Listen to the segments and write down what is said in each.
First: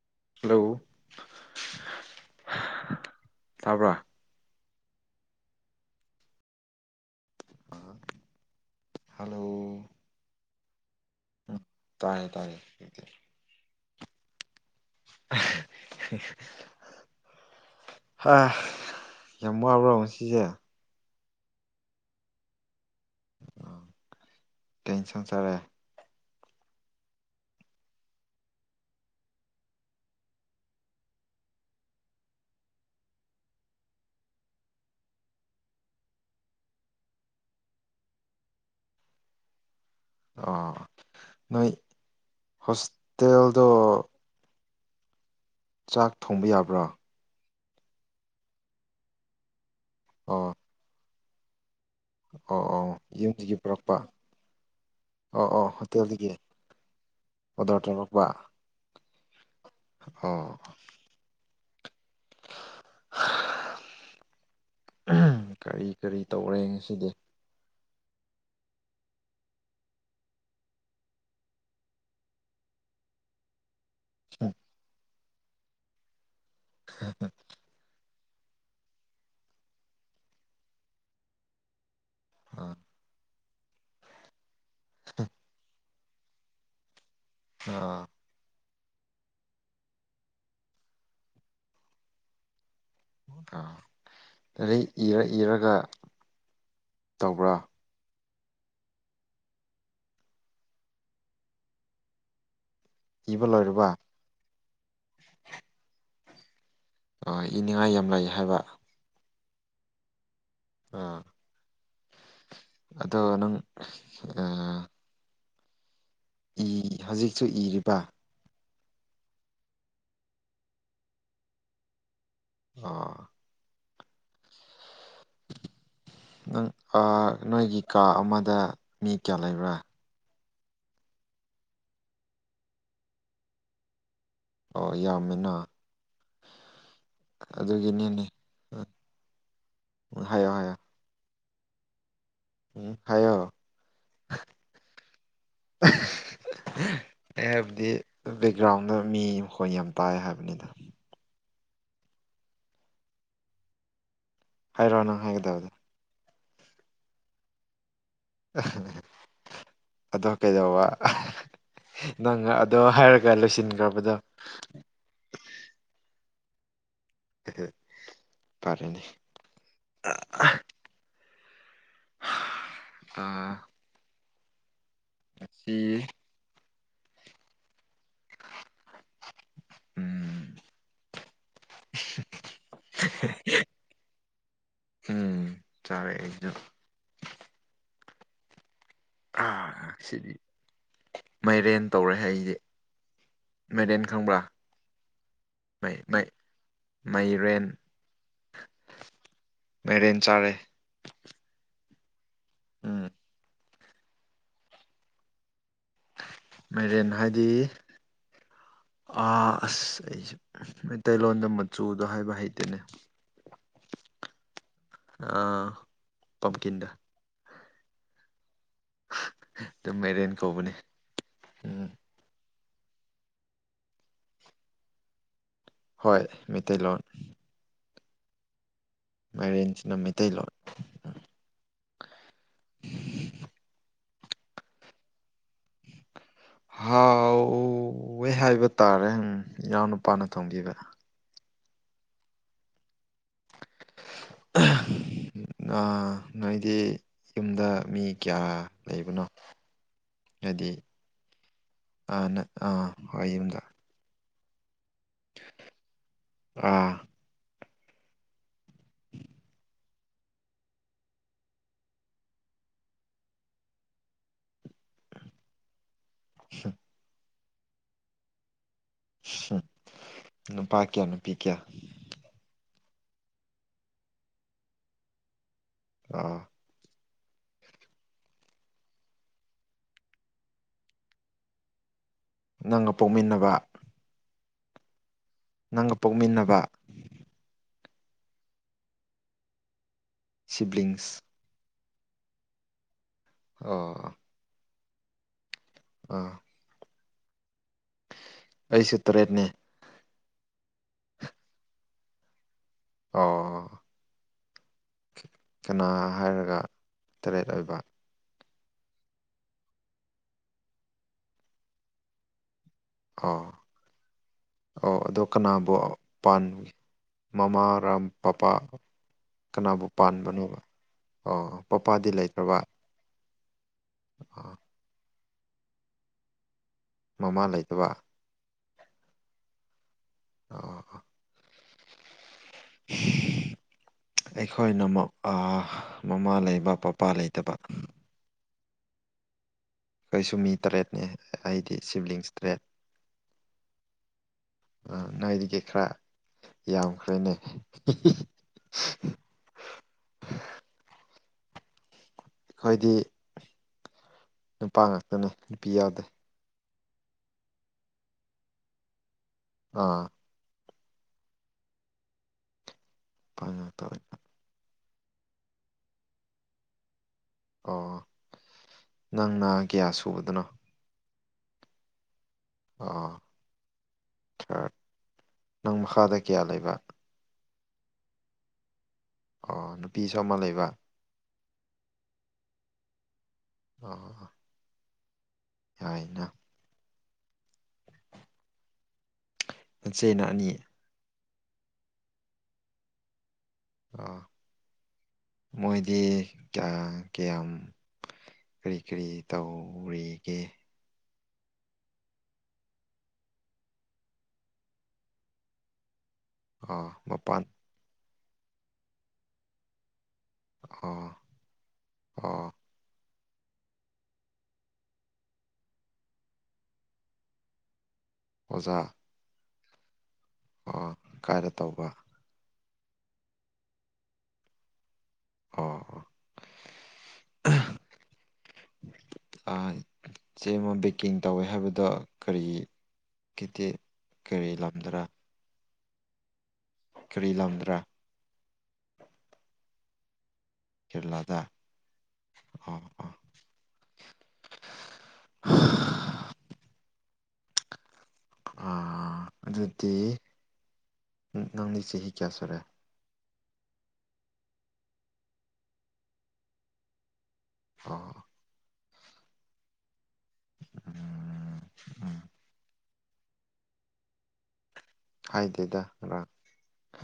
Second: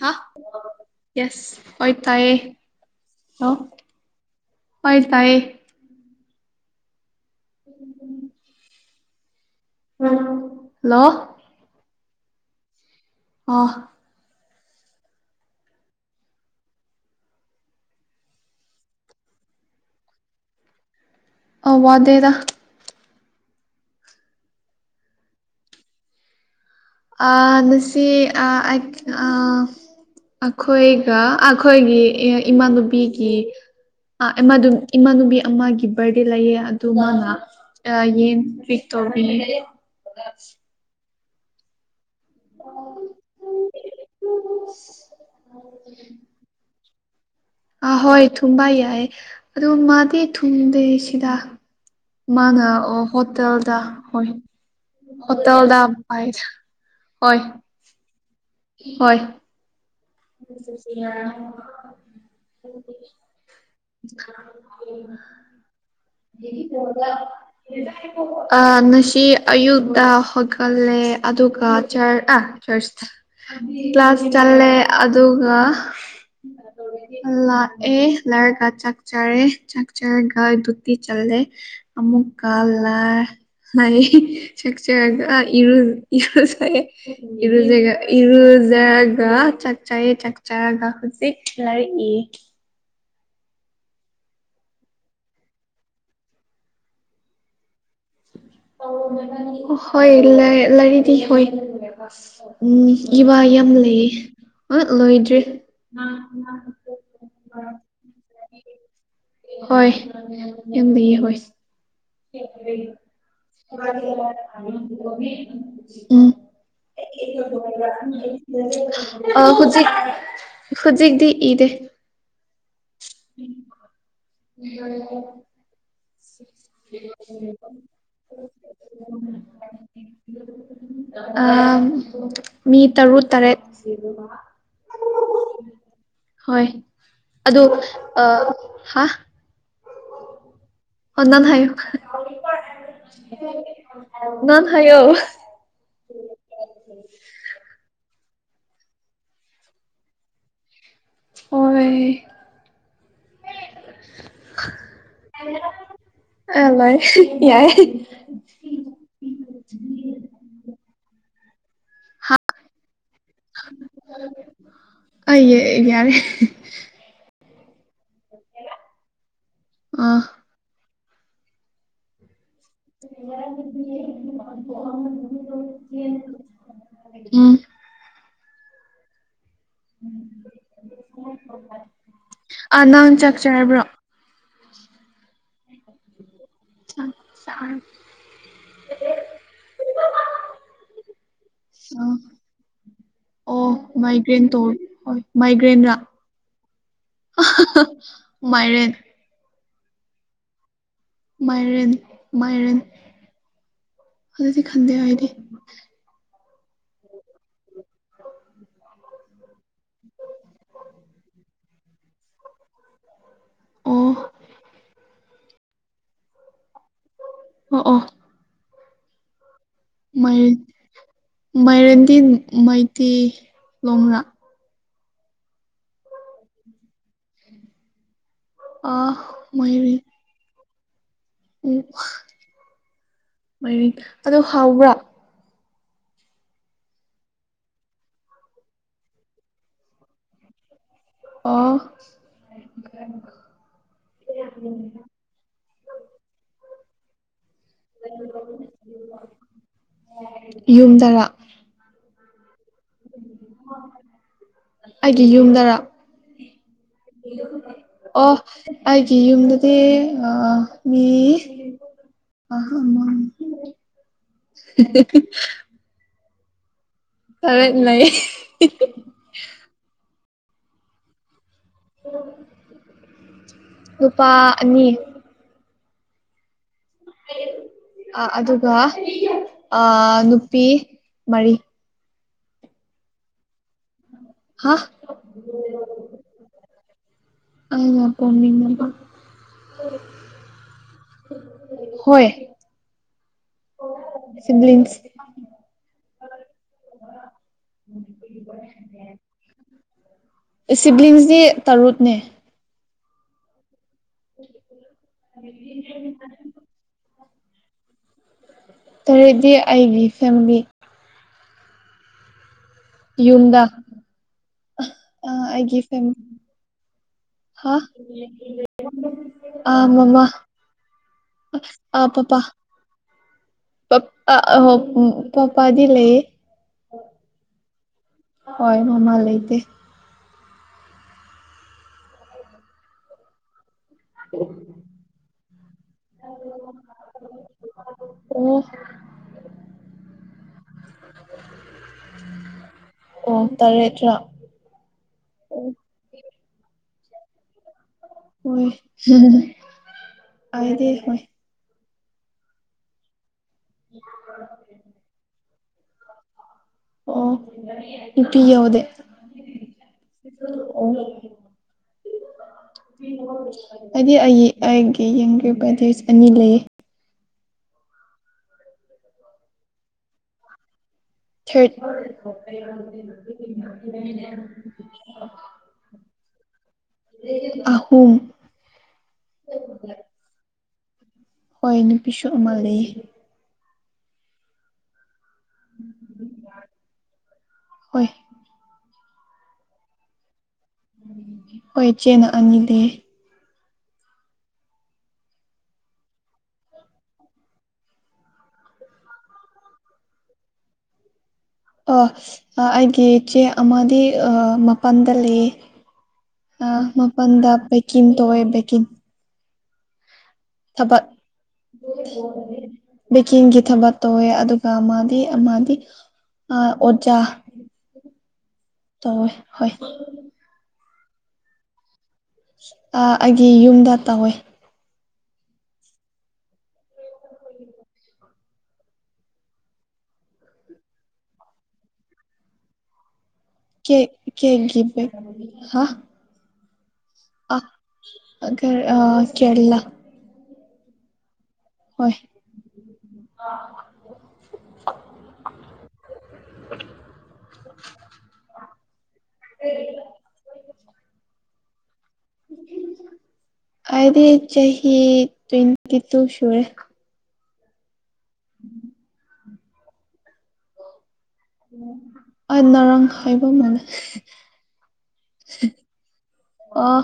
ꯍꯥ hello yes ꯑꯣꯏꯣꯏ ꯇꯌꯦ ꯍꯂ ꯇꯥꯕ꯭ꯔꯥ ꯑꯣꯏꯥꯏ ꯇꯥꯏ ꯍꯜꯂꯣ ꯍꯜꯂꯣ ꯎꯝ ꯇꯥꯏꯔꯦ ꯇꯥꯏꯔꯦ ꯑꯣ [unintelligible] ꯍꯥ ꯌꯥꯝ ꯋꯥꯕ꯭ꯔꯣ ꯉꯁꯤꯁꯦ ꯑꯋꯥꯗꯦꯗ ꯑ ꯇꯦꯟꯁꯟ ꯆꯔꯦ ꯑ ꯅꯥꯁꯤ ꯑ [unintelligible] ꯑꯩꯈꯣꯏꯒ ꯑꯩꯈꯣꯏꯒꯤ ꯏꯃꯥꯟꯅꯨꯕꯤꯒꯤ [unintelligible] ꯏꯃꯥꯟꯅꯨꯕꯤ ꯑꯃꯒꯤ ꯕꯥꯔꯗꯦ ꯂꯩꯌꯦ ꯑꯗꯨ ꯃꯥꯅ ꯑꯌꯦꯡ ꯄꯤꯛ ꯇꯧ [unintelligible] ꯑꯣ ꯅꯣꯏ ꯍꯣꯁꯇꯦꯜꯗꯣ [unintelligible] ꯆꯥꯛ ꯊꯣꯡꯕ ꯌꯥꯕ꯭ꯔꯥ ꯑꯥ ꯍꯣꯏ ꯊꯨꯝꯕ ꯌꯥꯏ ꯑꯗꯣ ꯃꯥꯗꯤ ꯑꯣ ꯊꯨꯝꯗꯦ ꯁꯤꯗ ꯑꯣ ꯃꯥꯅ ꯑꯣ ꯌꯨꯝꯗꯒꯤ ꯍꯣꯇꯦꯜꯗ ꯄꯨꯔꯛꯄ ꯍꯣꯏ ꯑꯣ ꯑꯣ ꯍꯣꯠꯇꯦꯜꯗ ꯍꯣꯇꯦꯜꯗꯒꯤ ꯑꯣꯗꯔ ꯇꯧꯔꯛꯄ [unintelligible] ꯑꯣ ꯌꯥ [unintelligible] ꯀꯔꯤ ꯀꯔꯤ ꯇꯧꯔꯦ ꯉꯁꯤꯗꯤ ꯑꯥ ꯉꯁꯤ ꯑꯌꯨꯛꯇ ꯍꯧꯒꯜꯂꯦ ꯑꯗꯨꯒ ꯆꯔ ꯑ [unintelligible] ꯀ꯭ꯂꯥꯁ ꯆꯂꯦ ꯑꯗꯨꯒ ꯑꯂꯑꯦ ꯂꯔꯒ ꯆꯥꯛ ꯆꯔꯦ ꯆꯥꯛ ꯆꯔꯒ ꯗꯨꯇꯤ ꯆꯜꯂꯦ ꯑꯥ ꯑꯃꯨꯛꯀꯜꯂ ꯂꯩ ꯆꯦꯛꯆꯒ ꯏꯔ ꯏꯔꯨꯖꯦ ꯏꯔꯨꯒ ꯑꯥ ꯏꯔꯨ ꯐꯖꯔꯒ ꯆꯥꯛꯆꯥꯏ ꯆꯥꯛꯆꯔꯒ ꯍꯧꯖꯤꯛ ꯂꯔꯛꯏ ꯑꯥ ꯑꯗꯩ ꯏꯔ ꯏꯔꯒ ꯇꯧꯕ꯭ꯔꯥ ꯍꯣꯏ ꯂꯥꯏꯔꯤꯗꯤ ꯍꯣꯏ ꯎꯝ ꯏꯕꯥ ꯏꯕ ꯌꯥꯝ ꯂꯣꯏꯔꯕ ꯂꯩꯌꯦ ꯑ ꯂꯣꯏꯗ꯭ꯔꯤ ꯏꯅꯤꯡꯉꯥꯏ ꯌꯥꯝ ꯂꯩ ꯍꯥꯏꯕ ꯍꯣꯏ ꯌꯥꯝ ꯂꯩꯌꯦ ꯑꯥ ꯍꯣꯏ [unintelligible] [unintelligible] ꯑꯗꯣ ꯅꯪ ꯏ ꯍꯧꯖꯤꯛꯁꯨ ꯏꯔꯤꯕ ꯑ ꯍꯧꯖꯤꯛ ꯍꯧꯖꯤꯛꯇꯤ ꯏꯗꯦ ꯑꯥ [unintelligible] ꯅꯪ ꯑꯥ ꯅꯣꯏꯒꯤ ꯀꯥ ꯑꯃꯗ ꯃꯤ ꯀꯌꯥ ꯂꯩꯕ꯭ꯔꯥ ꯑꯥ ꯃꯤ ꯇꯔꯨꯛ ꯇꯔꯦꯠ ꯑꯣ ꯌꯥꯝꯃꯤꯅ ꯍꯣꯏ ꯑꯗꯨ ꯑ ꯑꯗꯨꯒꯤꯅꯤꯅꯦ ꯍꯥ ꯍꯥꯏꯌꫭ ꯍꯥꯏꯌꯥ ꯎꯝ ꯍꯥꯏꯌꯣ [unintelligible] [unintelligible] ꯑꯩ ꯍꯥꯏꯕꯗꯤ ꯕꯦꯛꯒ꯭ꯔꯥꯎꯟꯗ ꯃꯤ ꯃꯈꯣꯟ ꯌꯥꯝ ꯇꯥꯏ ꯍꯥꯏꯕꯅꯤꯗ ꯑꯣꯏ ꯍꯥꯏꯔꯣ ꯅꯪ ꯍꯥꯏꯒꯗꯕꯗ ꯑ ꯂꯣꯏ ꯌꯥꯏ [unintelligible] ꯑꯗꯣ ꯀꯩꯗꯧꯕ ꯍꯥ ꯅꯪ ꯑꯗꯣ ꯍꯥꯏꯔꯒ ꯂꯣꯏꯁꯤꯟꯒ꯭ꯔꯕꯗꯣ ꯑꯩ ꯌꯥꯔꯦ ꯐꯔꯦꯅꯦ ꯑꯥ [unintelligible] ꯃꯁꯤ ꯎꯝ ꯎꯝ ꯑ ꯅꯪ ꯆꯥꯛꯆꯔꯕ꯭ꯔꯣ ꯎꯝ ꯆꯥꯔꯦ ꯑꯩꯖꯨ [unintelligible] ꯑ ꯁꯤꯔꯤ ꯃꯥꯏꯔꯦꯟ ꯇꯧꯔꯦ ꯍꯥꯏ ꯑꯩꯁꯦ ꯑꯣ ꯃꯦꯗꯥꯦꯟ ꯈꯪꯕ꯭ꯔ ꯃꯥꯏꯒ꯭ꯔꯦꯟ ꯇꯧ ꯍꯣꯏ ꯃ ꯃꯥꯏꯒ꯭ꯔꯦꯟꯔꯥ ꯃꯥꯏ ꯃꯩꯔꯦꯟ ꯃꯥꯏꯔꯦꯟ ꯃꯩꯔꯦꯟ ꯆꯥꯔꯦ ꯃꯥꯏꯔꯦꯟ ꯃꯥꯏꯔꯦꯟ ꯎꯝ ꯑꯗꯨꯗꯤ ꯈꯟꯗꯦ ꯍꯥꯏꯗꯤ ꯃꯥꯏꯔꯦꯟ ꯍꯥꯏꯗꯤ ꯑꯁ ꯑꯩꯁꯦ ꯃꯩꯇꯩꯂꯣꯟꯗ ꯃꯆꯨꯗꯣ ꯍꯥꯏꯕ ꯍꯩꯇꯅꯦ ꯑꯣ ꯄꯝꯀꯤꯗ ꯑꯣ ꯑꯣ ꯑꯗꯨꯝ ꯃꯦꯔꯦꯟ ꯃꯥꯏꯔꯦꯟ ꯀꯧꯕꯅꯤ ꯃꯥꯏꯔꯦꯟꯗꯤ ꯃꯩꯇꯩ ꯂꯣꯡꯡꯂꯥ ꯍꯣꯏ ꯃꯩꯇꯩꯂꯣꯟ ꯑꯥ ꯃꯥꯏꯔꯦꯟꯁꯤꯅ ꯃꯥꯏꯔꯦꯟ ꯃꯩꯇꯩꯂꯣꯟ ꯎꯝ ꯃꯔꯤ ꯑꯗꯣ ꯍꯥꯎꯕ꯭ꯔꯥ [unintelligible] ꯍꯥꯎꯋꯦ ꯍꯥꯏꯕ ꯇꯥꯔꯦꯪ ꯏꯅꯥꯎ ꯅꯨꯄꯥꯅ ꯊꯣꯡꯈꯤꯕ ꯑꯣ ꯅꯣꯏꯗꯤ ꯌꯨꯝꯗ ꯃꯤ ꯀꯌꯥ ꯂꯩꯕꯅꯣ ꯍꯥꯏꯗꯤ ꯌꯨꯝꯗꯔꯥ ꯑ ꯑꯥ ꯍꯣꯏ ꯌꯨꯝꯗ ꯑꯩꯒꯤ ꯌꯨꯝꯗꯔ ꯑꯥ ꯑꯣ ꯑꯩꯒꯤ ꯌꯨꯝꯗꯗꯤ ꯃꯤ ꯑ [unintelligible] [inaudible] ꯈꯔ ꯂꯩ ꯍꯨꯝ ꯅꯨꯄꯥ ꯀ꯭ꯌꯥ ꯅꯨꯄꯤ ꯀ꯭ꯌꯥ ꯅꯨꯨꯄꯥ ꯑꯅꯤ ꯑꯥ ꯑ ꯑꯗꯨꯒ ꯑ ꯅꯨꯄꯤ ꯃꯔꯤ ꯅꯪꯒ ꯄꯣꯛꯃꯤꯟꯅꯕ ꯍꯥ ꯅꯪꯒ ꯄꯣꯛꯃꯤꯟꯅꯕ ꯑꯩꯒ ꯄꯣꯛꯃꯤꯟꯅꯕ ꯁꯤꯕ꯭ꯂꯤꯡꯁ ꯍꯣꯏ ꯑꯣ ꯁꯤꯕ꯭ꯂꯤꯡꯁ ꯑꯥ ꯑꯩꯁꯨ ꯇꯔꯦꯠꯅꯦ ꯑꯦ ꯁꯤꯕ꯭ꯂꯤꯡꯁꯗꯤ ꯇꯔꯨꯠꯅꯦ ꯑꯣ ꯀꯅꯥ ꯍꯥꯏꯔꯒ ꯇꯔꯦꯠ ꯑꯣꯏꯕ꯫ ꯇꯔꯦꯠꯗꯤ ꯑꯩꯒꯤ ꯐꯦꯃꯤꯂꯤ ꯌꯨꯝꯗ ꯑꯧ ꯑꯗꯣ ꯀꯅꯥꯕꯨ ꯑꯩꯒꯤ ꯐꯦꯃꯤꯂꯤ ꯄꯥꯟ ꯍꯥ ꯃꯃꯥꯔꯥꯝ ꯄꯄꯥ ꯑ ꯀꯅꯥꯕꯨ ꯃꯃꯥ ꯄꯥꯟꯕꯅꯣꯕ ꯑꯣ ꯄꯄꯥꯗꯤ ꯂꯩꯇ꯭ꯔꯕ ꯑꯣ ꯄꯥꯄꯥꯗꯤ [unintelligible] ꯄꯥꯄꯥꯗꯤ ꯂꯩꯌꯦ ꯃꯃꯥ ꯂꯩꯇꯕ ꯍꯣꯏ ꯃꯃꯥ ꯂꯩꯇꯦ [inaudible] [unintelligible] ꯑꯩꯈꯣꯏꯅꯃꯨꯛ ꯑ ꯃꯥꯃꯥ ꯂꯩꯕ ꯄꯄꯥ ꯂꯩꯇꯕ ꯑꯣ ꯑꯩꯁꯨ ꯃꯤ ꯇꯔꯦꯠꯅꯤ ꯑꯩꯗꯤ ꯁꯤꯕ꯭ꯂꯤꯡꯁ ꯇꯔꯦꯠ ꯑꯣ ꯇꯔꯦꯠꯔꯥ ꯑ ꯅꯣꯏꯗꯒꯤ ꯑꯣ ꯈ꯭ꯔ ꯌꯥꯝꯈ꯭ꯔꯦꯅꯦ ꯍꯣꯏ ꯍ ꯍ ꯍ ꯑꯩꯗꯦ ꯍꯣꯏ ꯑꯩꯈꯣꯏꯗꯤ [inaudible] ꯅꯨꯄꯥ ꯉꯥꯛꯇꯅꯦ ꯅꯨꯄꯤ ꯌꯥꯎꯗꯦ ꯑꯣ ꯅꯨꯄꯤ ꯌꯧꯗꯦ ꯑꯥ ꯑꯣ ꯅꯨꯄꯥ ꯉꯥꯛꯇ ꯑꯣꯏ ꯑꯩꯗꯤ ꯑꯩꯒꯤ ꯑꯩꯒꯤ ꯌꯨꯝꯒꯤ ꯕ꯭ꯔꯗ꯭ꯔꯖ ꯑꯅꯤ ꯂꯩꯌꯦ꯫ ꯑꯣ ꯅꯪꯅ ꯀꯌꯥ ꯁꯨꯕꯗꯅꯣ꯫ ꯑꯣ ꯊꯥꯔꯗ ꯊꯥꯔꯠ ꯅꯪ ꯃꯈꯥꯗ ꯀꯌꯥ ꯂꯩꯕ [unintelligible] ꯑꯍꯨꯝ ꯑꯣ ꯅꯨꯄꯤꯁꯨ ꯑꯃ ꯂꯩꯕ ꯍꯣꯏ ꯅꯨꯄꯤꯁꯨ ꯑꯃ ꯂꯩꯌꯦ [inaudible] ꯌꯥꯏꯅ ꯍꯣꯏ ꯅꯆꯦꯅ ꯑꯅꯤ ꯍꯣꯏ ꯏꯆꯦꯅ ꯑꯅꯤꯗꯤ ꯑ ꯃꯣꯏꯗꯤ ꯀ꯭ꯌꯥꯀ꯭ꯌꯝ ꯀꯔꯤ ꯀꯔꯤ ꯇꯧꯔꯤꯒꯦ ꯑꯣ ꯑꯩꯒꯤ ꯏꯆꯦ ꯑꯃꯗꯤ ꯃꯄꯥꯟꯗ ꯂꯩꯌꯦ ꯑ ꯑꯣ ꯃꯄꯥꯟ ꯃꯄꯟꯗ ꯕꯦꯀꯤꯟ ꯇꯧꯋꯦ ꯕꯦꯀꯤꯟ ꯊꯕꯛ ꯑꯣ ꯑꯣ ꯕꯦꯀꯤꯡꯒꯤ ꯊꯕꯛ ꯇꯧꯋꯦ ꯑꯗꯨꯒ ꯃꯗꯤ ꯑꯃꯗꯤ ꯑ ꯑꯣꯖꯥ ꯑꯣꯖꯥ ꯇꯧꯋꯦ ꯍꯣꯏ ꯑꯣ ꯀꯥꯏꯗ ꯇꯧꯕ ꯑ ꯑꯩꯒꯤ ꯌꯨꯝꯗ ꯇꯧꯋꯦ ꯑꯣꯑꯣ [inaudible] ꯑ ꯆꯦꯂꯣꯝ ꯕꯦꯛꯀꯤꯡ ꯇꯧꯋꯦ ꯍꯥꯏꯕꯗꯣ ꯀꯔꯤ ꯀꯤꯗꯤ ꯀꯦꯛ ꯀꯔꯤ ꯀꯦꯛꯒꯤ ꯂꯝꯗꯔꯥ ꯕꯦꯛ ꯍꯥ ꯀꯔꯤ ꯂꯝꯗ꯭ꯔꯥ ꯑꯒꯔ ꯑ ꯀꯦꯔꯂ ꯀꯦꯔꯦꯂꯥꯗ ꯍꯣꯏ ꯑꯥ ꯑꯥ [inaudible] ꯑꯥ ꯑꯗꯨꯗꯤ ꯅꯪꯗꯤ ꯆꯍꯤ ꯀꯌꯥ ꯁꯨꯔꯦ ꯑꯩꯗꯤ ꯆꯍꯤ ꯇ꯭ꯋꯦꯟꯇꯤꯇꯨ ꯁꯨꯔꯦ ꯍꯣꯍꯨꯏ ꯎꯝ [inaudible] ꯎꯝ ꯑꯅ ꯍꯥꯎꯕ ꯃꯟꯂꯦ ꯍꯥꯏꯗꯦꯗ ꯉꯔꯥꯡ ꯑꯣ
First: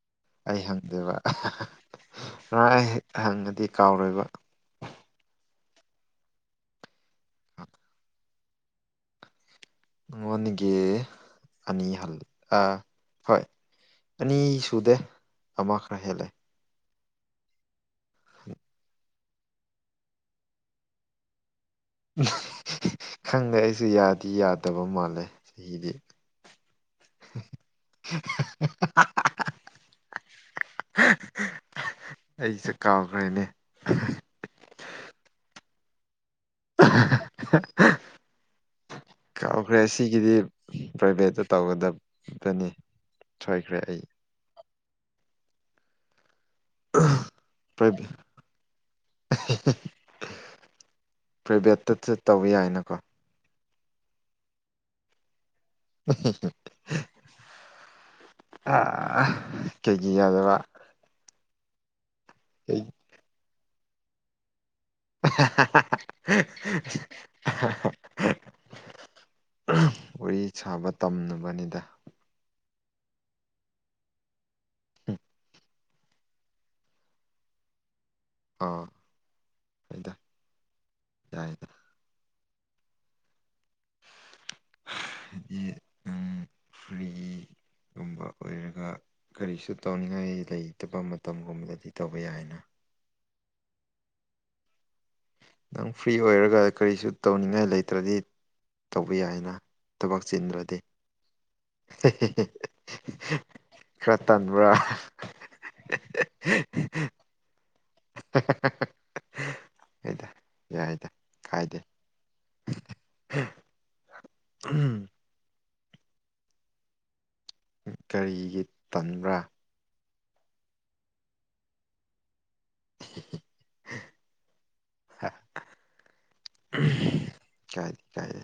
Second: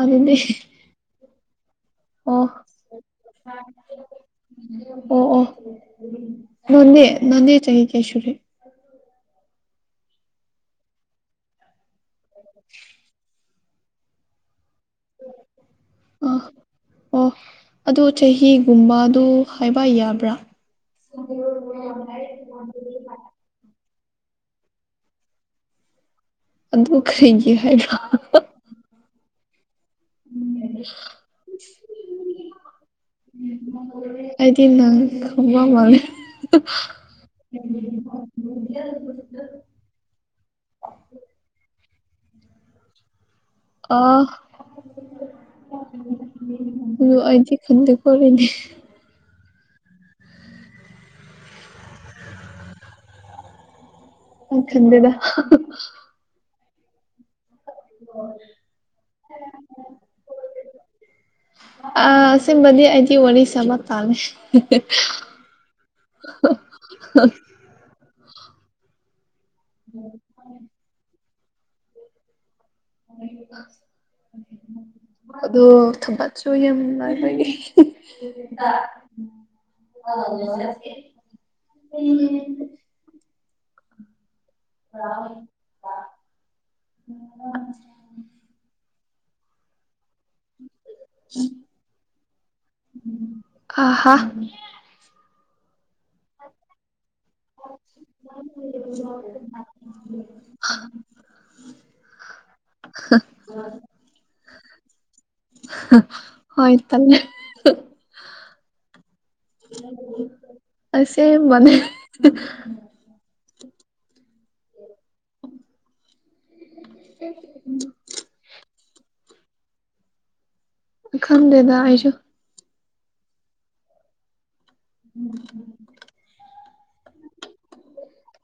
ꯑꯗꯨꯗꯤ ꯑꯗꯨꯒ ꯑꯣ [unintelligible] ꯍꯪꯉꯗꯤ ꯀꯥꯎꯔꯣꯏꯕ ꯑꯣ ꯑꯣ ꯅꯅꯦ ꯅꯅꯦ ꯆꯍꯤ ꯀꯌꯥ ꯁꯨꯨꯔꯦ ꯅꯉꯣꯟꯗꯒꯤ ꯑꯅꯤ ꯍꯜꯂꯦ ꯑ ꯍꯣꯏ ꯑꯅꯤ ꯁꯨꯗꯦ ꯑꯃ ꯈꯔ ꯍꯦꯜꯂꯦ ꯑꯥ ꯑꯣ ꯑꯗꯨ ꯆꯍꯤꯒꯨꯝꯕꯗꯨ ꯍꯥꯏꯕ ꯌꯥꯕ꯭ꯔ [unintelligible] [unintelligible] ꯈꯪꯗꯦ ꯑꯩꯁꯨ ꯌꯥꯗꯤ ꯌꯥꯗꯕ ꯃꯥꯜꯂꯦ ꯆꯍꯤꯗꯤ ꯑꯗꯨ ꯀꯔꯤꯒꯤ ꯍꯥꯏꯕ꯭ꯔꯥ [unintelligible] [unintelligible] [unintelligible] ꯑꯩꯁꯨ ꯀꯥꯎꯈ꯭ꯔꯦꯅꯦ [unintelligible] ꯑꯩꯗꯤ ꯅꯪ ꯈꯪꯕ ꯃꯥꯜꯂꯦ [unintelligible] ꯀꯥꯎꯈ꯭ꯔꯦ ꯑꯁꯤꯒꯤꯗꯤ ꯄ꯭ꯔꯥꯏꯚꯦꯠꯇ ꯇꯧꯒꯗꯕ ꯗꯅꯤ ꯑꯣ [unintelligible] [unintelligible] ꯑꯗꯣ ꯑꯩꯗꯤ ꯄ꯭ꯔꯥꯏ ꯈꯟꯗꯦꯀꯣ [unintelligible] [unintelligible] ꯄ꯭ꯔꯥꯏꯚꯦꯠꯇ ꯆꯦꯠ ꯇꯧꯕ ꯌꯥꯏꯅꯥꯀꯣ ꯑꯩ ꯈꯪꯗꯦꯗ [unintelligible] [unintelligible] ꯀꯩꯒꯤ ꯌꯥꯗꯕ ꯑꯥ ꯑꯁꯦꯡꯕꯗꯤ ꯑꯩꯗꯤ ꯋꯥꯔꯤ ꯁꯥꯕ ꯇꯥꯜꯂꯦ [unintelligible] [unintelligible] ꯋꯥꯔꯤ ꯁꯥꯕ ꯇꯝꯅꯕꯅꯤꯗꯥ [unintelligible] [unintelligible] ꯑꯗꯣ ꯊꯕꯛꯁꯨ ꯌꯥꯝ ꯂꯩꯕꯒꯤ [unintelligible] [unintelligible] ꯑꯥ ꯍꯣꯏꯗ ꯌꯥꯏꯗ [unintelligible] ꯑꯩꯗꯤ ꯎꯝ ꯐ꯭ꯔꯤ ꯒꯨꯝꯕ ꯑꯣꯏꯔꯒ ꯀꯔꯤꯁꯨ ꯇꯧꯅꯤꯡꯉꯥꯏ ꯂꯩꯇꯕ ꯃꯇꯝꯒꯨꯝꯕꯗꯗꯤ ꯇꯧꯕ ꯌꯥꯏꯑꯦꯅ [unintelligible] ꯑꯥ ꯍꯥ ꯅꯪ ꯐ꯭ꯔꯤ ꯑꯣꯏꯔꯒ ꯀꯔꯤꯁꯨ ꯇꯧꯅꯤꯡꯉꯥꯏ ꯂꯩꯇ꯭ꯔꯗꯤ ꯇꯧꯕ ꯌꯥꯏꯑꯦꯅ ꯊꯕꯛ ꯆꯤꯟꯗ꯭ꯔꯗꯤ [unintelligible] ꯈꯔꯥ ꯇꯟꯕ꯭ꯔꯥ [unintelligible] ꯍꯣꯏ [unintelligible] ꯇꯜꯂꯦ [unintelligible] ꯌꯥꯏꯗ ꯌꯥꯏꯗ ꯑꯁꯦꯡꯕꯅꯦ ꯀꯥꯏꯗꯦ [unintelligible] ꯎꯝ, [unintelligible] ꯀꯔꯤꯒꯤ ꯇꯟꯕ꯭ꯔꯥ ꯑꯩ ꯈꯪꯗꯦꯗ ꯑꯩꯁꯨ [unintelligible] [unintelligible] ꯀꯥꯏꯗꯦ ꯀꯥꯏꯗꯦ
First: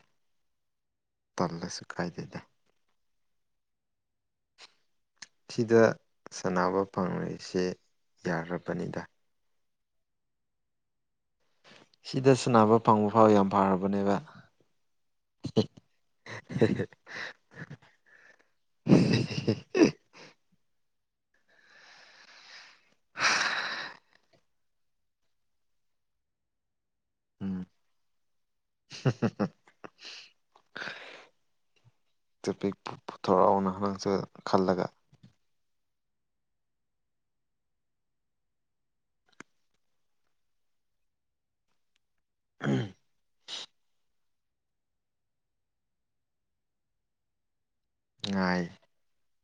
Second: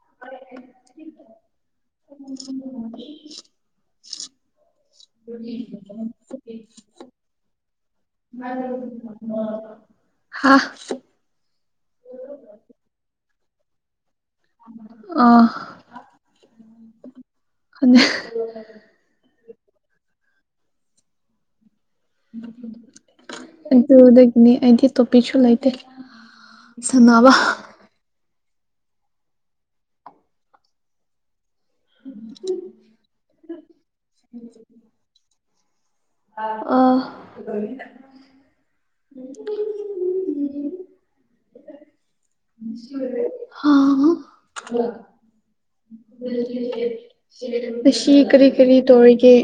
ꯇꯜꯂꯁꯨ ꯀꯥꯏꯗꯦꯗꯥ [unintelligible] ꯁꯤꯗ ꯁꯥꯟꯅꯕ ꯐꯪꯔꯤꯁꯦ ꯌꯥꯔꯕꯅꯤꯗ [unintelligible] ꯍꯥ ꯁꯤꯗ ꯁꯥꯟꯅꯕ ꯐꯪꯕ ꯐꯥꯎ ꯌꯥꯝ ꯐꯔꯕꯅꯦꯕ ꯑꯥ ꯑꯗꯨ [unintelligible] [unintelligible] [unintelligible] ꯑꯗꯨꯗꯒꯤꯅꯤ ꯑꯩꯗꯤ ꯇꯣꯄꯤꯛꯁꯨ ꯂꯩꯇꯦ ꯁꯥꯟꯅꯕ ꯎꯝ [unintelligible] ꯇꯣꯄꯤꯛꯄꯨ ꯄꯨꯊꯣꯛꯔꯛꯎꯅꯥ ꯅꯪꯁꯨ ꯈꯜꯂꯒ ꯑꯥ [unintelligible] [unintelligible] ꯍꯥ [unintelligible] ꯉꯥꯁꯤ ꯀꯔꯤ ꯀꯔꯤ ꯇꯧꯔꯤꯒꯦ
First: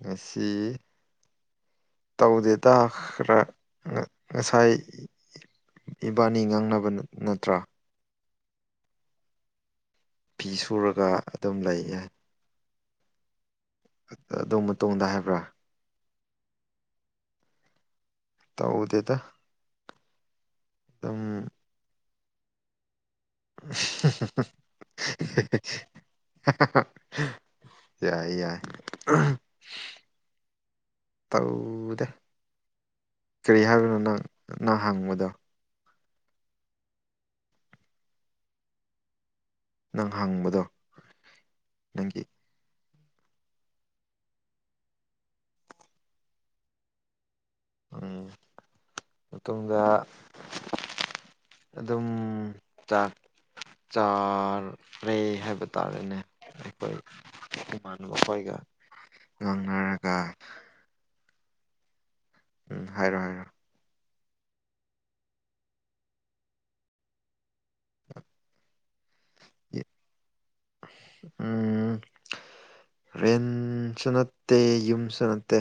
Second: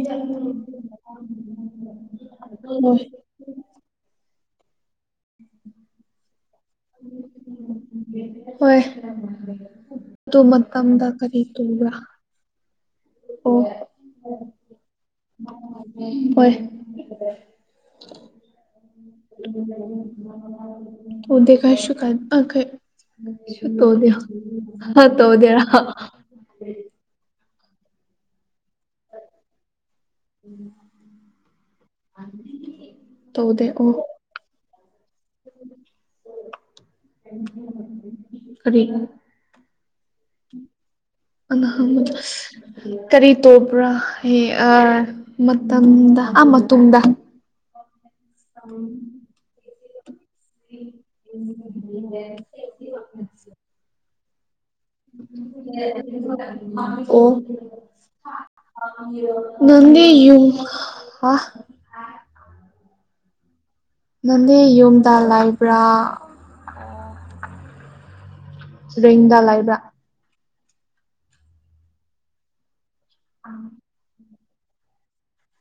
ꯉꯥꯁꯤ ꯇꯧꯗꯦꯇꯥ ꯍꯣꯏ ꯈꯔꯥ ꯉꯁꯥꯏ ꯏꯕꯥꯅꯤ ꯉꯥꯡꯅꯕ ꯅꯠꯇ꯭ꯔꯥ ꯍꯣꯏ ꯑꯗꯨ ꯐꯤ ꯁꯨꯔꯒ ꯃꯇꯝꯗ ꯀꯔꯤ ꯑꯗꯨꯝ ꯇꯧꯕ꯭ꯔꯥ ꯂꯩꯌꯦ ꯑꯣ ꯑꯗꯨ ꯃꯇꯨꯡꯗ ꯍꯥꯏꯕ꯭ꯔꯥ ꯍꯣꯏ ꯇꯧꯗꯦꯗ ꯑꯗꯨꯝ [unintelligible] ꯇꯧꯗꯦ ꯇꯧꯗꯦꯔ ꯌꯥꯏꯌꯦ ꯌꯥꯏ ꯇꯧ ꯀꯔꯤ ꯇꯧꯗꯦ ꯑꯣ ꯍꯥꯏꯕꯅꯣ ꯅꯪ ꯅꯪ ꯍꯪꯕꯗꯣ ꯀꯔꯤ ꯅꯪ ꯍꯪꯕꯗꯣ ꯅꯪꯒꯤ [unintelligible] ꯀꯔꯤ ꯇꯧꯕ꯭ꯔꯥ ꯍꯥꯌꯦ ꯑꯥ ꯃꯇꯝꯗꯥ ꯑꯥ ꯃꯇꯨꯡꯗ ꯎꯝ ꯎꯝ ꯃꯇꯨꯡꯗ ꯑꯗꯨꯝ ꯆꯥꯛ ꯆꯥ ꯔꯦ ꯍꯥꯏꯕ ꯇꯥꯔꯦꯅꯦ ꯑꯩꯈꯣꯏ ꯏꯃꯥꯟꯅꯕ ꯈꯣꯏꯒ ꯅꯗꯤ ꯉꯥꯡꯅꯔꯒ ꯌꯨꯝ ꯑ ꯎꯝ ꯍꯥꯏꯔꯣ ꯍꯥꯏꯔꯣ ꯅꯪꯅꯦ ꯌꯨꯝꯗ ꯂꯩꯥꯏꯕ꯭ꯔꯥ ꯔꯦꯡꯗꯥ ꯂꯥꯏꯕ꯭ꯔ ꯎꯝ ꯔꯦꯟꯁꯤꯅ ꯇ ꯌꯨꯝꯁꯨ ꯅꯠꯇꯦ